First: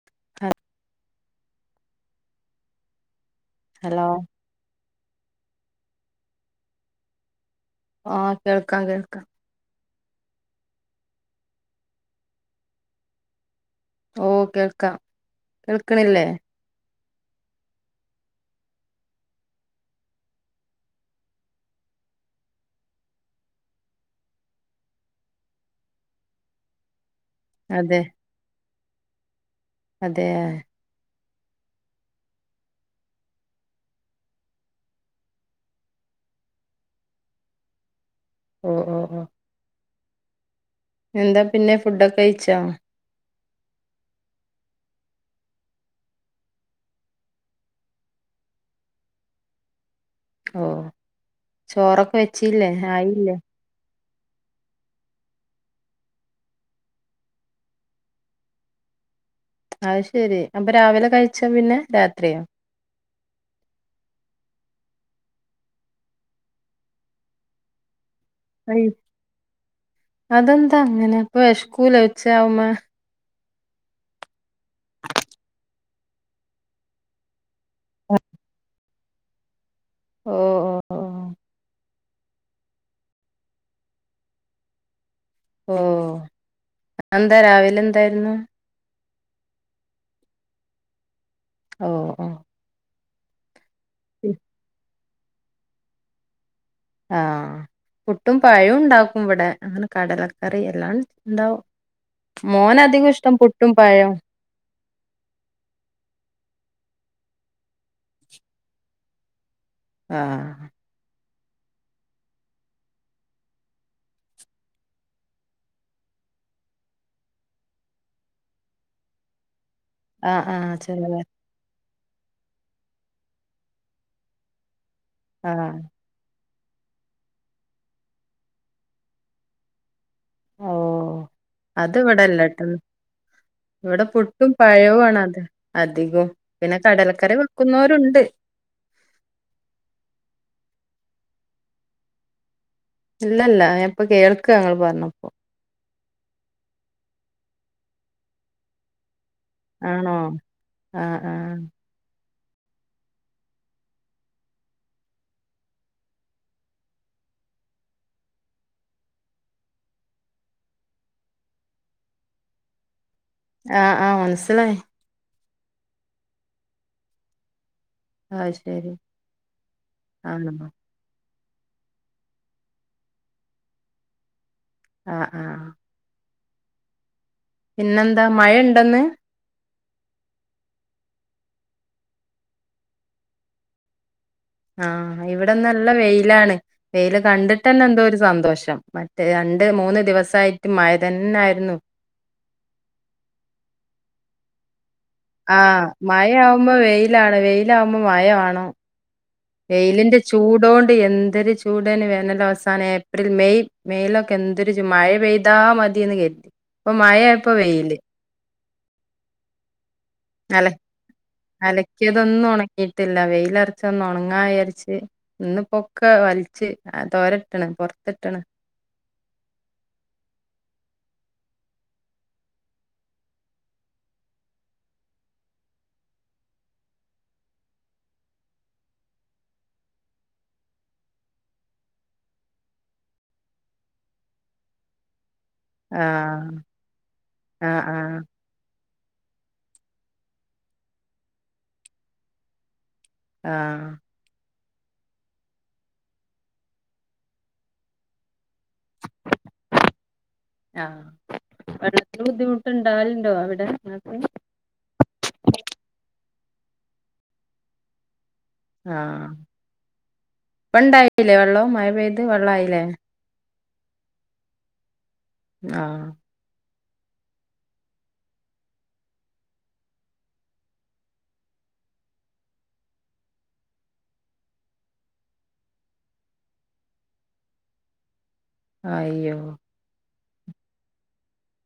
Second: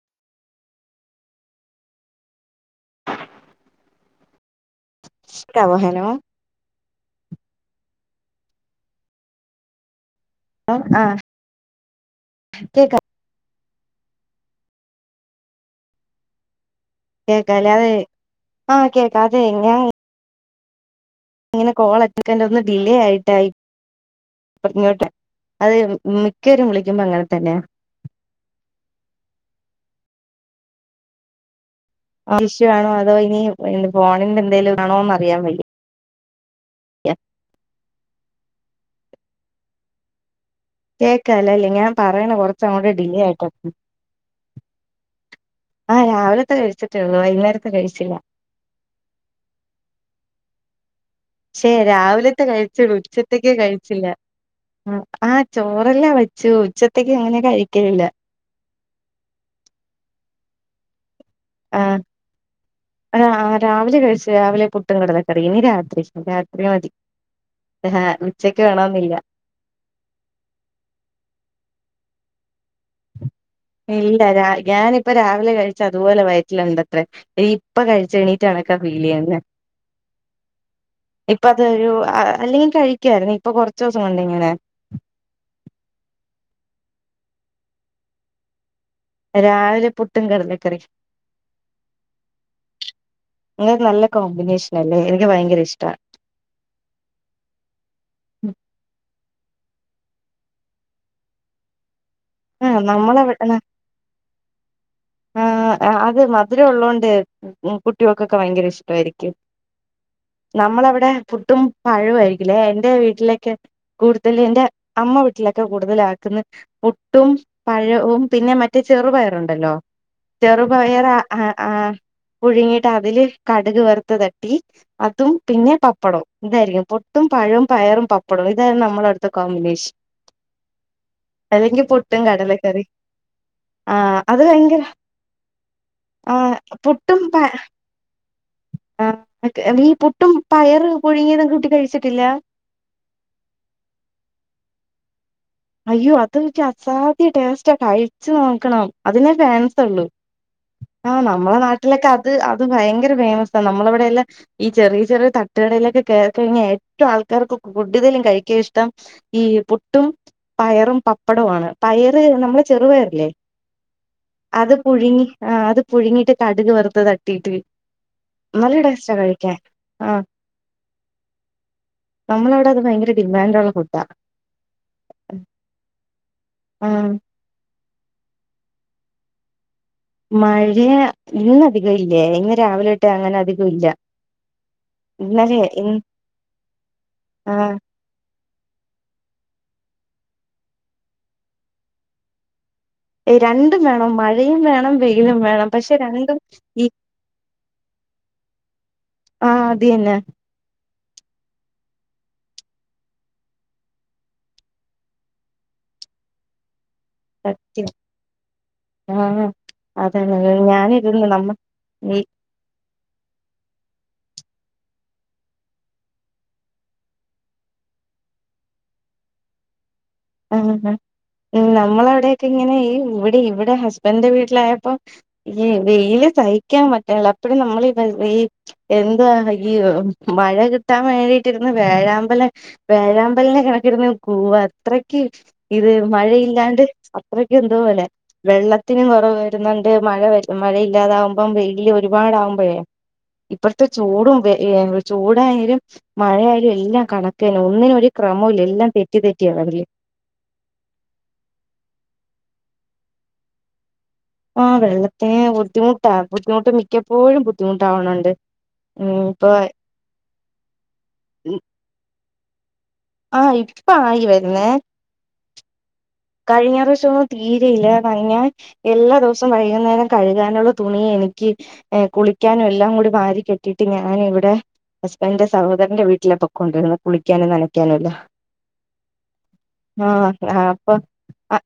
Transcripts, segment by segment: [inaudible] Hello hello hello ആഹകേൾക്കാം കേൾക്കാ ആ ക്ക ഓ കേൾക്കാം കേൾക്കണില്ലേ. കേക്കലെ അത് ആ കേക്കാം അതെയ് ഇങ്ങനെ കോൾ [unintelligible] ഒന്ന് ഡിലേ ആയിട്ടായി ഇങ്ങോട്ടെ അത് മിക്കവരും വിളിക്കുമ്പോ ഇങ്ങനെ തന്നെ. അതെ അതേ ആ ഇഷ്യു ആണോ അതോ ഇനി ഫോണിന്റെ എന്തേലും ആണോന്നറിയാൻ വയ്യ ഓ ഓ ഓ എന്താ കേക്കല്ലല്ലേ പിന്നെ ഞാൻ ഫുഡൊക്കെ പറയണ് കഴിച്ചോ കൊറച്ചങ്ങോട്ട് ഡിലേ ആയിട്ട ആ, രാവിലത്തെ കഴിച്ചിട്ടേയൊള്ളൂ വൈന്നേരത്തെ കഴിച്ചില്ല. ഓ ക്ഷേ ചോറൊക്കെ രാവിലത്തെ വെച്ചില്ലേ കഴിച്ചൊള്ളൂ ആയില്ലേ ഉച്ചത്തേക്ക് കഴിച്ചില്ല. അ ആ ചോറെല്ലാം വെച്ചു ഉച്ചത്തേക്ക് അങ്ങനെ കഴിക്കലില്ല. അഹ്ശെരി അപ്പൊ രാവിലെ കഴിച്ച പിന്നെ ആഹ് രാത്രിയൊ? രാവിലെ കഴിച്ചു രാവിലെ പുട്ടും കടലക്കറി ഇനി രാത്രി രാത്രി മതി ഹാ ഉച്ചക്ക് അയ് വേണോന്നില്ല. അതെന്താ അങ്ങനെ അപ്പൊ വെശക്കൂലേ ഉച്ചയാവുമ്പോ ഇല്ല ഞാനിപ്പ രാവിലെ കഴിച്ച അതുപോലെ വയറ്റിലത്ണ്ടത്രെ ഇപ്പൊ കഴിച്ച എണീട്ടകണക്കാ ക്ക ഫീൽ ചെയ്യ്ന്നെ ഓ ഓ ഓ ഇപ്പ അതൊരു. അല്ലെങ്കിൽ കഴിക്കായിരുന്നു ഇപ്പൊ കൊറച്ച് ദിവസം കൊണ്ടാ ഇങ്ങനെ. ഓ അതെന്താ രാവിലെ എന്തായിരുന്നു രാവിലെ പുട്ടും കടലക്കറിം. ഓ ഓ [unintelligible] നല്ല കോമ്പിനേഷൻ അല്ലേ എനിക്ക് ഭയങ്കര ഇഷ്ട ആഹ് പുട്ടും പയോം ണ്ടാക്കും ഇവിടെ, അങ്ങനെ കടലക്കറി എല്ലാം ഇണ്ടാവും. ആ നമ്മളെവിടെണ് [inaudible] ആ അത് മധുരം ഉള്ളതോണ്ട് കുട്ടിയോൾക്കൊക്കെ ഭയങ്കര ഇഷ്ടവായിരിക്കും. ആഹ് നമ്മളവിടെ പുട്ടും പഴവും ആയിരിക്കില്ലേ, എന്റെ വീട്ടിലൊക്കെ. കൂടുതൽ എന്റെ അമ്മ വീട്ടിലൊക്കെ കൂടുതല ആക്ക്ന്ന്. ട്ടും പഴവും പിന്നെ മറ്റേ ചെറുപയറുണ്ടല്ലോ ആഹ് ആഹ് ചെറുപയർ ആ ആ, പുഴുങ്ങിട്ട് അതില് കടുക് വെറുത്ത് തട്ടി അതും പിന്നെ ആഹ് പ പപ്പടവും ഇതായിരിക്കും പൊട്ടും പഴവും പയറും പപ്പടവും ഇതായിരുന്നു നമ്മള അടുത്ത കോമ്പിനേഷൻ ഓ അല്ലെങ്കി അത് പുട്ടും ഇവിടെല്ലട്ടോ കടലക്കറിം ഇവിടെ പുട്ടും പഴവും ആണ് അത് അധികോം ആ പിന്നെ കടലക്കറി വെക്കുന്നവരുണ്ട് ആ ന്നിട്ട് പുട്ടും പയറ് പുഴുങ്ങിയതും കൂട്ടി കഴിച്ചിട്ടില്ല ഇല്ലല്ല ഞ പ്പൊ കേൾക്ക ഇങ്ങള് പറഞ്ഞപ്പോ അയ്യോ അത് [unintelligible] അസാധ്യ ടേസ്റ്റാ കഴിച്ചു നോക്കണം അതിനെ ആണോ ആ ആഹ് ആഹ് നമ്മളെ നാട്ടിലൊക്കെ അത് അത് ഭയങ്കര ഫേമസ് ആ നമ്മളവിടെല്ലാം ഈ ചെറിയ ചെറിയ തട്ടുകടയിലൊക്കെ കേറി കഴിഞ്ഞാൽ ഏറ്റവും ആൾക്കാർക്ക് കൂടുതലും കഴിക്കാൻ ഇഷ്ടം ഈ പുട്ടും പയറും പപ്പടോആണ് പയറ് നമ്മളെ ചെറുപയറില്ലേ ആഹ് ആഹ് അത് മനസ്സിലായി പുഴുങ്ങി ആഹ് അത് പുഴുങ്ങിട്ട് കടുക് വറുത്തത് തട്ടീട്ട് അത് നല്ല ശരി ടേസ്റ്റാ കഴിക്കാൻ ആഹ് ആണോ നമ്മള അവിടെ അത് ഭയങ്കര ഡിമാൻ് ഉള്ള ഫുഡാ ആഹ് ആഹ് ആഹ് പിന്നെന്താ മഴ ഇണ്ടോന്ന് മഴയ ഇന്ന് അധികം ഇല്ലേ ഇന്ന് രാവിലെ തൊട്ട് അങ്ങനെ അധികം ഇല്ല ആഹ് ഇവിടെ ഇന്നലെ ഇ വെയിലാണ് വെയിയില് കണ്ടിട്ട് ആഹ് തന്നെ എന്തോ ഒരു സന്തോഷം രണ്ട് മൂന്ന് ദിവസമായിട്ട് മയതന്ന ആയിരുന്നു രണ്ടും വേണം മഴയും വേണം വെയിലും ആ വേണം പക്ഷെ മഴ രണ്ടും ആവുമ്പോൾ ഈ വെയിൽ വേണം മഴ ആകുമ്പോ വെയിൽ വേണം ആഹ് അത് തന്നെ വെയിലിന്റെ ചൂടോണ്ട് എന്തൊരു ചൂടേനി വേനൽ അവസാനം ഏപ്രിൽ മെയ് മേയിലൊക്കെ എന്തൊരു ചൂടാ മഴ പെയ്താ മതിയന്ന് കരുതി ഇപ്പം മഴേ സത്യം ആ അതാണ് അല ഞാനിരുന്ന് നമ്മ ഈ ഇീട്ടില്ല വെയില അരച്ച ഒന്ന് ഉണങ്ങാ വിചാരിച്ച് ഇന്ന് പൊക്ക വലിച്ചു തോരട്ടണ് പുറത്തിട്ട്ണ് ആ നമ്മള അവിടെക്കെ ഇങ്ങനെ ഇവിടെ ഇവിടെ ഹസ്ബന്റ് ന്റെ വീട്ടിലായപ്പോ ഈ വെയില് സഹിക്കാൻ പറ്റ്ണില്ല അപ്പഴും നമ്മൾ ഈ വെയിൽ എന്തവാ ഈ മഴ കിട്ടാൻ വേണ്ടിട്ടിരന്ന് വേഴാമ്പലം വേഴാമ്പലിന്റെ കണക്കെടുന്ന് നിക്കൂ അത്ര അത്രക്ക് ഇത് ആഹ് മഴയില്ലാണ്ട് അത്രക്കെ എന്തോ ആഹ് പോലെ ആഹ് വെള്ളത്തിനും കുറവ് വരുന്നുണ്ട് മഴ മഴയില്ലാതാവുമ്പം വെയില് ഒരുപാട് ആകുമ്പോഴേ ഇപ്പഴത്തെ ആഹ് ചൂടും ഏ ചൂടായാലും മഴയാലും എല്ലാം കണക്കേന ഒന്നിനും ഒരു ക്രമവുംല്ല എല്ലാം തെറ്റി തെറ്റിയാണ് അതില് ആഹ് വെള്ളത്തിന് ബുദ്ധിമുട്ടുണ്ടാവലുണ്ടോ അവിടെ അ ആഹ് വെള്ളത്തിന് ബുദ്ധിമുട്ടാ ബുദ്ധിമുട്ട് മിക്കപ്പോഴും ബുദ്ധിമുട്ടാവണണ്ട് ഉം ആഹ് ഇപ്പൊ ഇപ്പണ്ടായില്ലേ വെള്ളവും മഴ പെയ്ത് വെള്ളമായില്ലേ ആ ഇപ്പ ആയി വരുന്നേ ആഹ് കഴിഞ്ഞ പ്രാവശ്യം ഒന്നും തീരെയില്ല കഴിഞ്ഞ എല്ലാ ദിവസം വൈകുന്നേരം കഴുകാനുള്ള തുണി എനിക്ക് കുളിക്കാനും എല്ലാം കൂടി വാരി കെട്ടിട്ട് ഞാനിവിടെ ഹസ്ബന്റ് ന്റെ സഹോദരന്റെ വീട്ടിലെ പൊകൊണ്ടിരുന്ന് കുളിക്കാനും നനക്കാനും എല്ലാം അയയ്യോ ആഹ് ആ അപ്പൊ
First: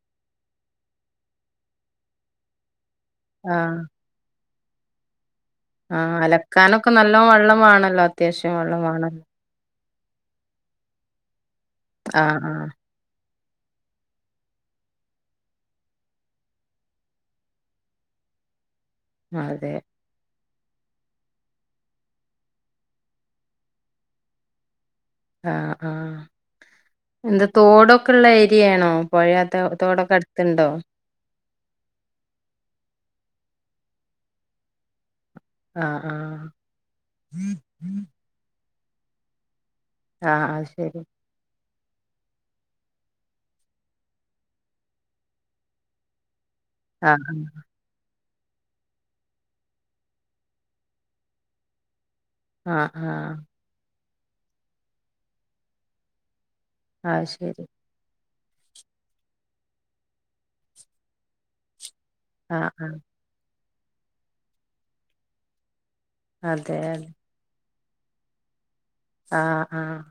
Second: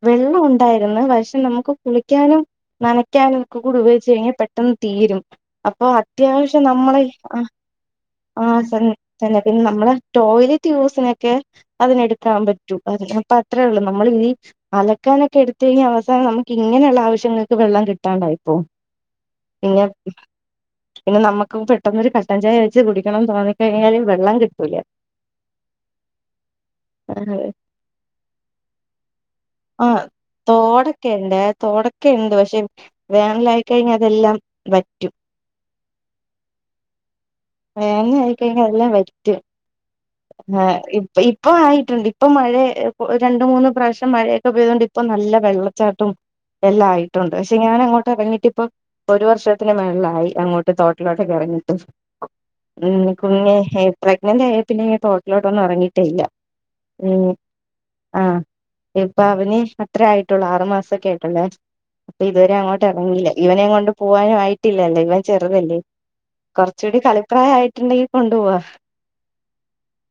വെള്ളം ഉണ്ടായിന്ന് പക്ഷെ നമുക്ക് കുളിക്കാനും നനയ്ക്കാനും ഒക്കെ ആഹ് കൂടി ഉപയോഗിച്ച് കഴിഞ്ഞാൽ പെട്ടെന്ന് തീരും അപ്പൊ ആഹ് അത്യാവശ്യം അലക്കാനൊക്കെ നമ്മളെ നല്ലോ ആ വെള്ളം വേണല്ലോ അത്യാവശ്യം വെള്ളം വേണല്ലോ ആവശ്യത്തിന് പിന്നെ നമ്മളെ ടോയ്ലറ്റ് യൂസിനൊക്കെ അതിനെടുക്കാൻ ആഹ് പറ്റൂ അതി അപ്പ അത്രേ ഉള്ളൂ നമ്മൾ ഈ അലക്കാനൊക്കെ എടുത്ത് കഴിഞ്ഞാൽ അവസാനം നമുക്ക് ഇങ്ങനെയുള്ള ആവശ്യങ്ങൾക്ക് വെള്ളം കിട്ടാണ്ട ആയി പോകും. ആഹ് അതെ പിന്നെ പിന്നെ നമുക്ക് പെട്ടെന്നൊരു കട്ടൻ ചായ വെച്ച് കുടിക്കണംന്ന് തോന്നി കഴിഞ്ഞാല് വെള്ളം കിട്ടൂല. ആഹ് ആഹ് എന്താ തോടൊക്കെള്ള ഏരിയാണോ. പൊഴ തോടെക്കെ അടുത്തുണ്ടോ. തോട് ഒക്കെണ്ട് തോടൊക്കെണ്ട് പക്ഷെ വേനലായിക്കഴിഞ്ഞാ അതെല്ലാം വറ്റും. ആഹ് ആഹ് പ്പയ്നെല്ലാം വറ്റും. ആഹ് അത് ഏഹ് ശരി ഇപ്പൊ ഇപ്പ ആയിട്ടുണ്ട് ഇപ്പൊ മഴയ രണ്ട് മൂന്ന് പ്രാവശ്യം മഴയൊക്കെ പെയ്തതൊണ്ട് ഇപ്പൊ നല്ല വെള്ളച്ചാട്ടം. എല്ലാം ആഹ് ആയിട്ടുണ്ട്. പക്ഷെ ഞാൻ അങ്ങോട്ട് വൈട്ട.. ഇപ്പൊ ഒരു വർഷത്തിന് മേളിലായി അങ്ങോട്ട് തോട്ടിലോട്ട ക എറങ്ങിട്ട്. ഉ ആഹ് ആഹ് കുഞ് പ്രഗ്നന്റ് ആയ പിന്നെങ്ങ തൊട്ട്ലോട്ട്ന്നും എറങ്ങീയിട്ടല്ല. ആഹ് ശരി ആഹ് ഇപ്പ അവന് അത്ര ആയിട്ടുള്ളൂ ആറു മാസംക്കെ ആയിട്ടുള്ളേ. അപ്പൊ ഇതുവരെ ആഹ് ആഹ് അങ്ങോട്ടറങ്ങില്ല. ഇവനങ്ങോണ്ട് പോവാനും ആയിട്ടില്ലല്ലോ ഇവൻ ചെറുതല്ലേ. അതെ കുറചൂടി അതെ കളിപ്രായയിട്ടുണ്ടെങ്കിൽ കൊണ്ടുപോവാ. ആഹ് ആഹ്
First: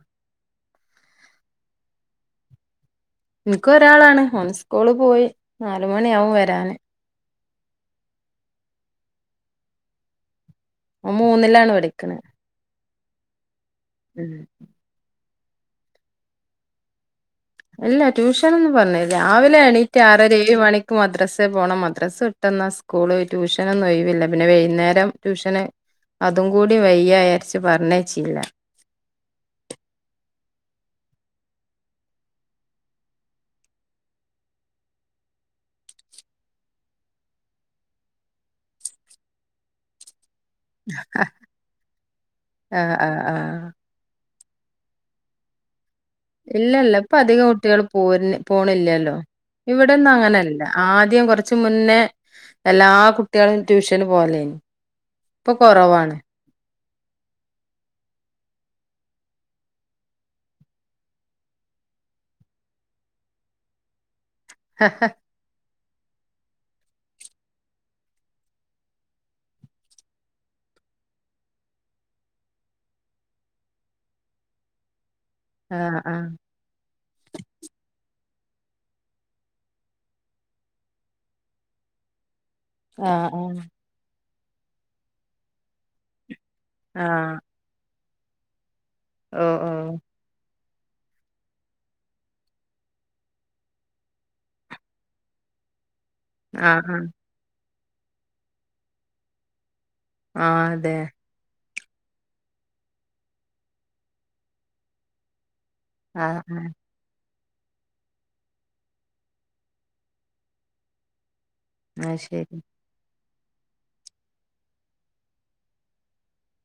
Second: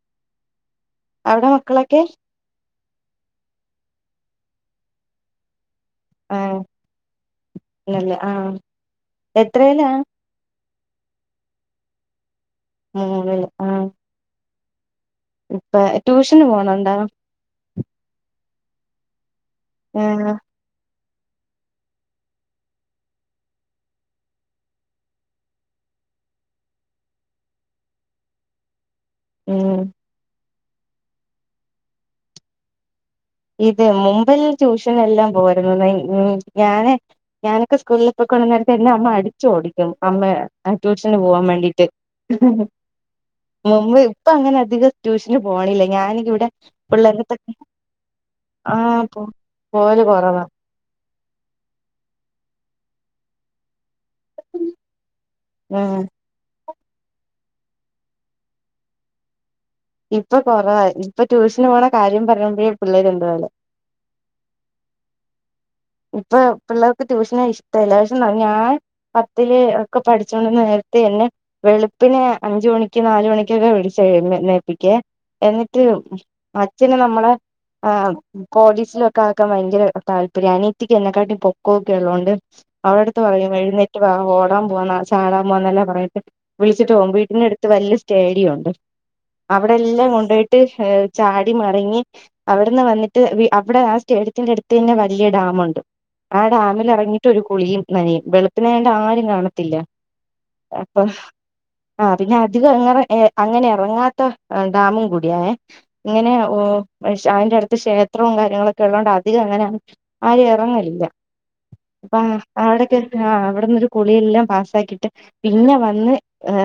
അവിടെ മക്കളൊക്കെ ഇൻക്ക് ഒരാളാണ്. ഓൻ സ്കൂള് പോയി നാല മണിആവും വരാന്. അല്ലല്ലേ ആഹ് എത്രലാ. ഓ മൂന്നിലാണ് പടിക്കണത്. മൂന്നില് ആഹ് ഉം ഇപ്പ ട്യൂഷന് പോണണ്ടോ അല്ല. ട്യൂഷൻ എന്ന് പറഞ്ഞ രാവിലെ എണീറ്റ് ആറര ആഹ് ഏഴ് മണി. ഇപ്പൊ മദ്രാസ പോണം മദ്രാസ് വിട്ടന്നാ സ്കൂള് ട്യൂഷനൊന്നും ഒഴിവില്ല പിന്നെ വൈന്നേരം ട്യൂഷന്. അതും കൂടി വയ്യയാരിച്ച പറഞ്ഞേച്ചില്ല ഉം ഇത് മുമ്പിൽ ട്യൂഷൻ എല്ലാം പോയിരുന്നു ഞാന്. ഞാനൊക്കെ സ്കൂളിൽ പോയിക്കണ നേരത്തെ എന്റെ അമ്മ അടിച്ച് ഓടിക്കും അമ്മ. ആ ട്യൂഷന് പോവാൻ വേണ്ടിട്ട് ആഹ് ആഹ് ആഹ് മുമ്പ്. ഇപ്പൊ അങ്ങനെധികം ട്യൂഷന് പോണില്ല ഞാന്. ഇല്ല ല്ല ഇപ്പൊ അധികം കുട്ടിൾ പോ ആഹ് പോണില്ലല്ലോ പോ പോവല് ഇവിടെന്നും കൊറവാ അങ്ങനല്ല. ആദ്യം കൊറച്ച് മുന്നേ എല്ലാ കു കുട്ടിളും ട്യൂഷന് പോലെന് ഇപ്പൊ ആഹ് കൊറവാണ്. ഇപ്പൊ കൊറവ ഇപ്പൊ ട്യൂഷന് പോണ കാര്യം പറയുമ്പോഴേ പിള്ളേര് എന്തോ പോലെ ആ ഇപ്പൊ പിള്ളേർക്ക് ട്യൂഷന ഇഷ്ടല്ല പക്ഷെ ഞാൻ. പത്തില് ഒക്കെ പഠിച്ചോണ്ടന്ന് നേരത്തെന്നെ വെളുപ്പിനെ അഞ്ച മണിക്ക് നാല് മണിക്കൊക്കെ വിടിച്ച ന്നേയ്നേപ്പിക്കേ. എന്നിട്ട് ആഹ് ആഹ് മ അച്ഛന് നമ്മളെ ആ കോളീസിലൊക്കെ ആക്കാൻ ഭയങ്കര താല്പര്നി റ്റക്ക് എന്നെക്കാട്ടി പൊക്കൊ ഒക്കെ ഉള്ളതൊണ്ട് അവടെ അടു ത്ത്‌ ആഹ് പറയും ആഹ് എഴുനേറ്റ് ഓടാ പോകാ ചാടാൻ പോവാന്നല്ല പറഞ്ഞട്ട് വിളിച്ചട്ട് പോകോ ആഹ് വീനെ എടു വലിയ സ്റ്റേഡിയം ഉണ്ട് ഓഹ് അവിടെ ഓഹ് എല്ലാം കൊണ്ട പോയിട്ട് ചാടി മറങ്ങി അവിടെന്ന് വന്നിട്ട് അവിടെ ആ സ്റ്റേഡിയത്തിറ അടുത്ത് തന്നെ വലിയ ഡാമുണ്ട്. ആ ആഹ് ആഹ് ഡാമിലിറങ്ങിയിട്ട് ഒരു കുളിയും നനിയയും വെളുപ്പിനായണ്ട് ആരും കാണ ത്തില്ല ആഹ് അതെ അപ്പൊ. ആഹ് പിന്നെ അധികം അങ്ങരെ ഏഹ് അങ്ങനെ എറങ്ങാത്ത ഡാമും കൂടിയായേ. ഇങ്ങനെ ആഹ് ഓ ആഹ് അതിന്റെ അടുത്ത് ക്ഷേത്രവും കാര്യങ്ങളൊക്കെ ഉള്ളതോണ്ട് അധികം അങ്ങനെ ആര്. ഇങ്ങല്ല അപ്പ അത് ശരി അവിടക്കെ ആഹ് അവിട്ന്നൊരു കുളിയെല്ലാം പാസ്സാക്കീട്ട് പിന്നെ വന്ന്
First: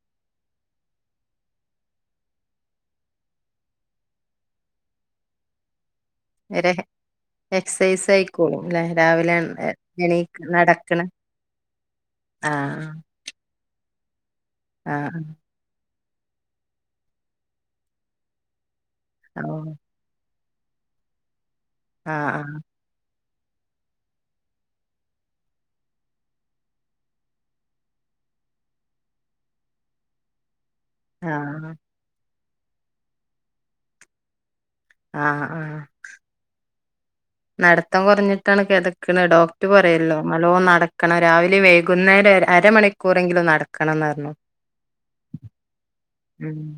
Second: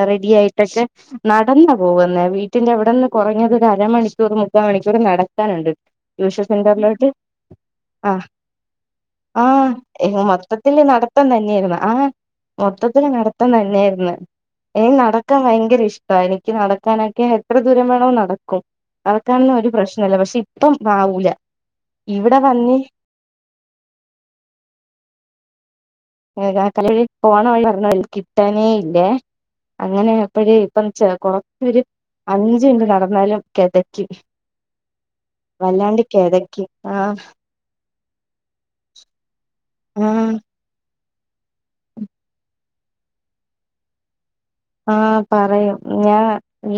റെഡി ആയിട്ടൊക്കെ ന്നടന്നാ പോകുന്നെ വീട്ടിന്റെ വടെന്ന് കൊറഞ്ഞത് ഒരു അരമണിക്കൂർ മുക്കാ മണിക്കൂറ് ന്നടക്കാനുണ്ട്. ട്ടൂഷെൻ സെന്റർലോട്ട് ആഹ് കൂളിങ്ലേ രാവി ആഹ് മൊത്തത്തില് നടത്തം തന്നെയേര്ന്നു ആഹ് ആഹ് മൊത്തത്തില് നട ഇപ്പം തന്നെയായിരുന്നു ഇനി ആഹ് ന്നടക്കാം ഭയങ്കര ഇഷ് എനിക്ക് ന്നടക്കാനൊക്കെ എത്ര ദൂരം വേണോ ന്നടക്കും ഓ ന്നടക്കാനോന്നും ഒരു പ്രശ് പക്ഷെ ഇപ്പം ആവൂല ഇവടെ ആഹ് വന്ന് [unintelligible] [unintelligible] കിട്ടാനേ ഇല്ലേ അങ്ങനെ അപ്പഴേയ് പ്പം ചെ ആഹ് ആഹ് കൊറച്ചരു അഞ്ച് മിനിറ്റ് ന്നടന്നാലും കെതക്കും. ആഹ് വല്ലാണ്ട് കെതക്കും ആഹ്. ന്നടത്തം കൊറഞ്ഞിട്ടാണ് കെതക്ക്നത് ഡോക്ടറ് പറയല്ലോ ആഹ് ന്നല്ലോം ന്നടക്കണം രാവി വൈകുന്നേരം അരമണിക്കൂറെങ്കിലും ന്നടക്കണം ന്നർഞ്ഞു. ആഹ് പറയും ഞാ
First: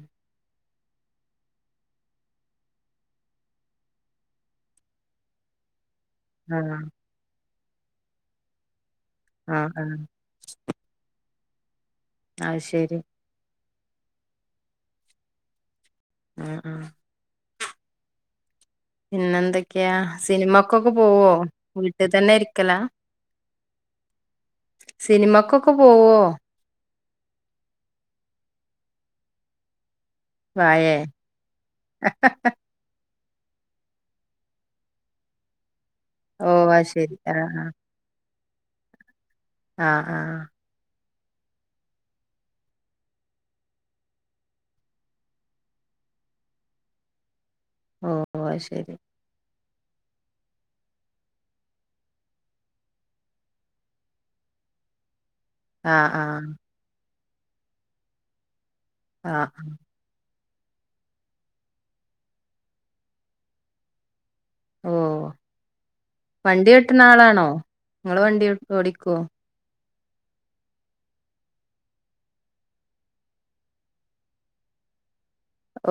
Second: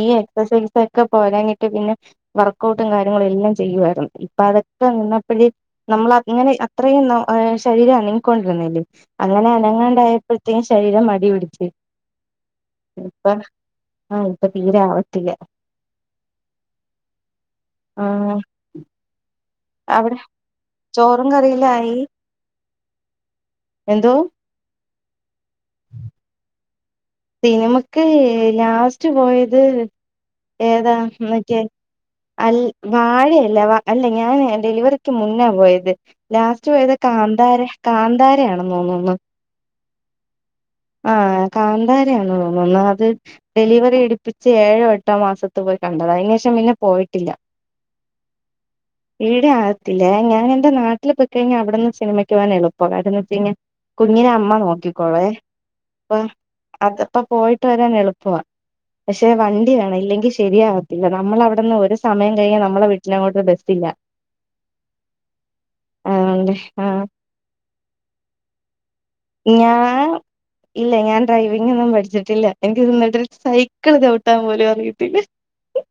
ഈ എക്സസൈസൊക്കെ പോരാഞ്ഞിട്ട് പിന്നെ വർകൗട്ടും കാര്യങ്ങളും എല്ലാം ചെയ്യുവായിരുന്നു ഇപ്പ അതൊക്കെ നിന്നപ്പഴ് ന്നമ്മളാ ഇങ്ങനെ ആഹ് അത്രയും ശരീരം അനങ്ങിക്കൊണ്ടിരുന്നില്ലേ അങ്ങനെ ആഹ് ആഹ് അനങ്ങാണ്ടായ അപ്പഴ്ത്തേ ശരീരം മടി പിടിച്ച്. അഅ്‌ ശെ ഇപ്പ ആഹ് ഇപ്പ തീരേ ആവത്തില്ലാ. ആഹ് ആഹ്. ആഹ്. പിന്നെ എന്തൊക്കെയാ അവിടെ സിനിമക്കൊക്കെ ചോറും പോവ്വോ കറിയിലായി വീട്ട് തന്നെ ഇരിക്കലാ? എന്തോ? സിനിമക്കൊക്കെ പോവുഓ? സിനിമക്ക് ലാസ്റ്റ് പോയത് ഏതാ വാഴേ മറ്റേ അൽ വാഴയല്ലാ വ അല്ല ഞാന് ഡെലിവറിക്ക് മുന്നാ പോയത്. ഓ ലാസ്റ്റ് അത് പോയത് ശരി ആഹ് കാന്താര കാന്താരയാണന്ന് തോന്ന്ന്നു. ആഹ് ആഹ്. ആഹ് കാന്താരയാണ് തോന്ന്ന്ന് അത് ഡെലിവറി ഇടിപ്പിച്ച് ഏഴോ എട്ടോ മാസത്ത് പോയി കണ്ടതാ അയ്നേഷം പിന്നെ പോയിട്ടില്ല. ഓഹ് അഅ്‌ ശെരി. ഇവിടെ ആവത്തില്ല ഞാ ഞാനെന്റെ നാട്ടില് പോയ് കയ്ഞാ അവടെന്ന് സിനിമയ്ക്ക് പോവാനെളുപ്പവാ [unintelligible] ച്ചയ്ഞ്ഞാ കുഞ്ഞിനെ അമ്മ ന്നോക്കിക്കോളേ. ആഹ് ആഹ്. അതപ്പോ പോയിട്ട് വരാൻ എളുപ്പവാ പക്ഷെ ആഹ് വണ്ടി വേണം ഇല്ലെങ്കി ശെരിയാവത്തില്ല ന്നമ്മള അവടന്ന് ഒരു സമയം കയ്ഞ്ഞാ ന്നമ്മളെ വീട്ടിനങ്ങോട്ട് ബസ് ഇല്ല. ഓഹ് ആഹ് വണ്ടി ഓട്ടുന്ന ആഹ് ആളാണോ ങ്ങള് വണ്ടി ഓ ഓടിക്കോ? ഞാൻ ഇല്ല ഞാൻ ഡ്രൈവിംങന്നും പഠിച്ച്ട്ടില്ല എനിക്ക് ഇതിന്നിട്ടരു സൈക്കിള് ചൗട്ടാൻ പോലും അറിയത്തില്ല.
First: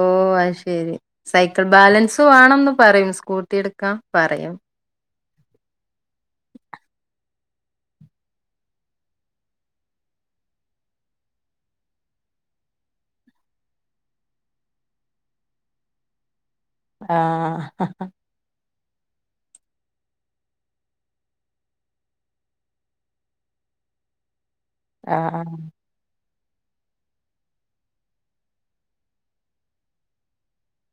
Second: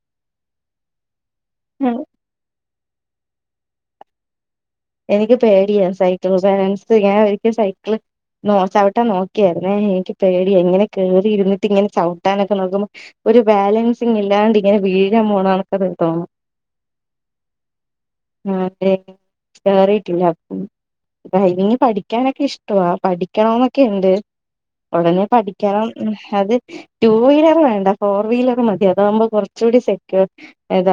ഓഹ് അഅ്‌ ശരി സൈക്ക്ൾ ആ ബാലൻസ് വാണന്ന് പറയും സ്കൂട്ടി ഇട്ക്കാം പറയും. എനിക്ക് പേടിയാ സൈക്ക്ൾ ബാലൻസ് ഞാ ഒരിക്കെ സൈക്ക്ള് നോ ചവ്ട്ടാൻ നോക്കിയാര്ന്നേ എനിക്ക് പേടിയായ് ഇങ്ങനെ കേറി ഇരുന്നിട്ട് ഇങ്ങനെ ചൗട്ടാനൊക്ക നോക്കുമ്പോ ഒരു ബാലൻസിംങ് ഇല്ലാണ്ട് ഇങ്ങനെ വീഴാൻ പോണണക്കത് തോന്നും. ആഹ്. ആ അതെ കേറിട്ടില്ല അ ഡൈവിങ്ങ് പഠിക്കാനൊക്കെ ഇഷ്ടവാ പഠിക്കണന്നൊക്കെ ഉണ്ട് ഉടനെ ആഹ് പഠിക്കണം അത് ടു വീലർ വേണ്ട ഫോർ വീലർ മതി അതാവുമ്പോ കുറച്ച കൂടി സെക്ക താ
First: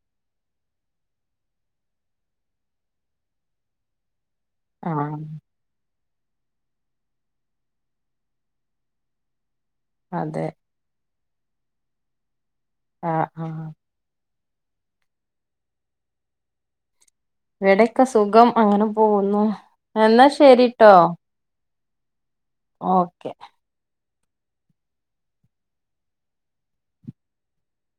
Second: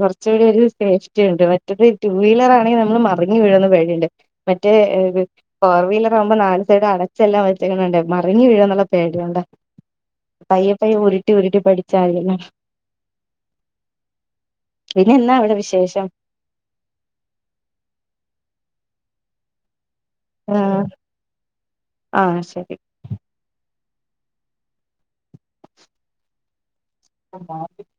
കുറച്ചുകൂടി ഒരു സേഫ്റ്റി ഉണ്ട് മറ്റത് ടു വീലർ ആണെങ്കിൽ മ മറിഞ്ഞ് വീഴുന്ന പേടിണ്ട് മറ്റേ ആഹ് ഏ ഫോർ വീലർ ആവുമ്പോ നാല് സൈഡ് അടച്ചെല്ലാം വെച്ചേക്കണണ്ട മറിഞ്ഞ് വീഴു എന്നുള്ള പേടിവേണ്ട അതെ പയ്യെ പയ്യ ഉരുട്ടി ഉരുട്ടി പഠിച്ചായിരുന്നു ആ പിന്നെ എന്നാ അവിടെ വിശേഷം? ഇവിടെക്കെ സുഖം അങ്ങനെ പോകുന്നു എന്നാ ആ ശരിട്ടോ. ആ ശരി ഓക്കെ. [inaudible]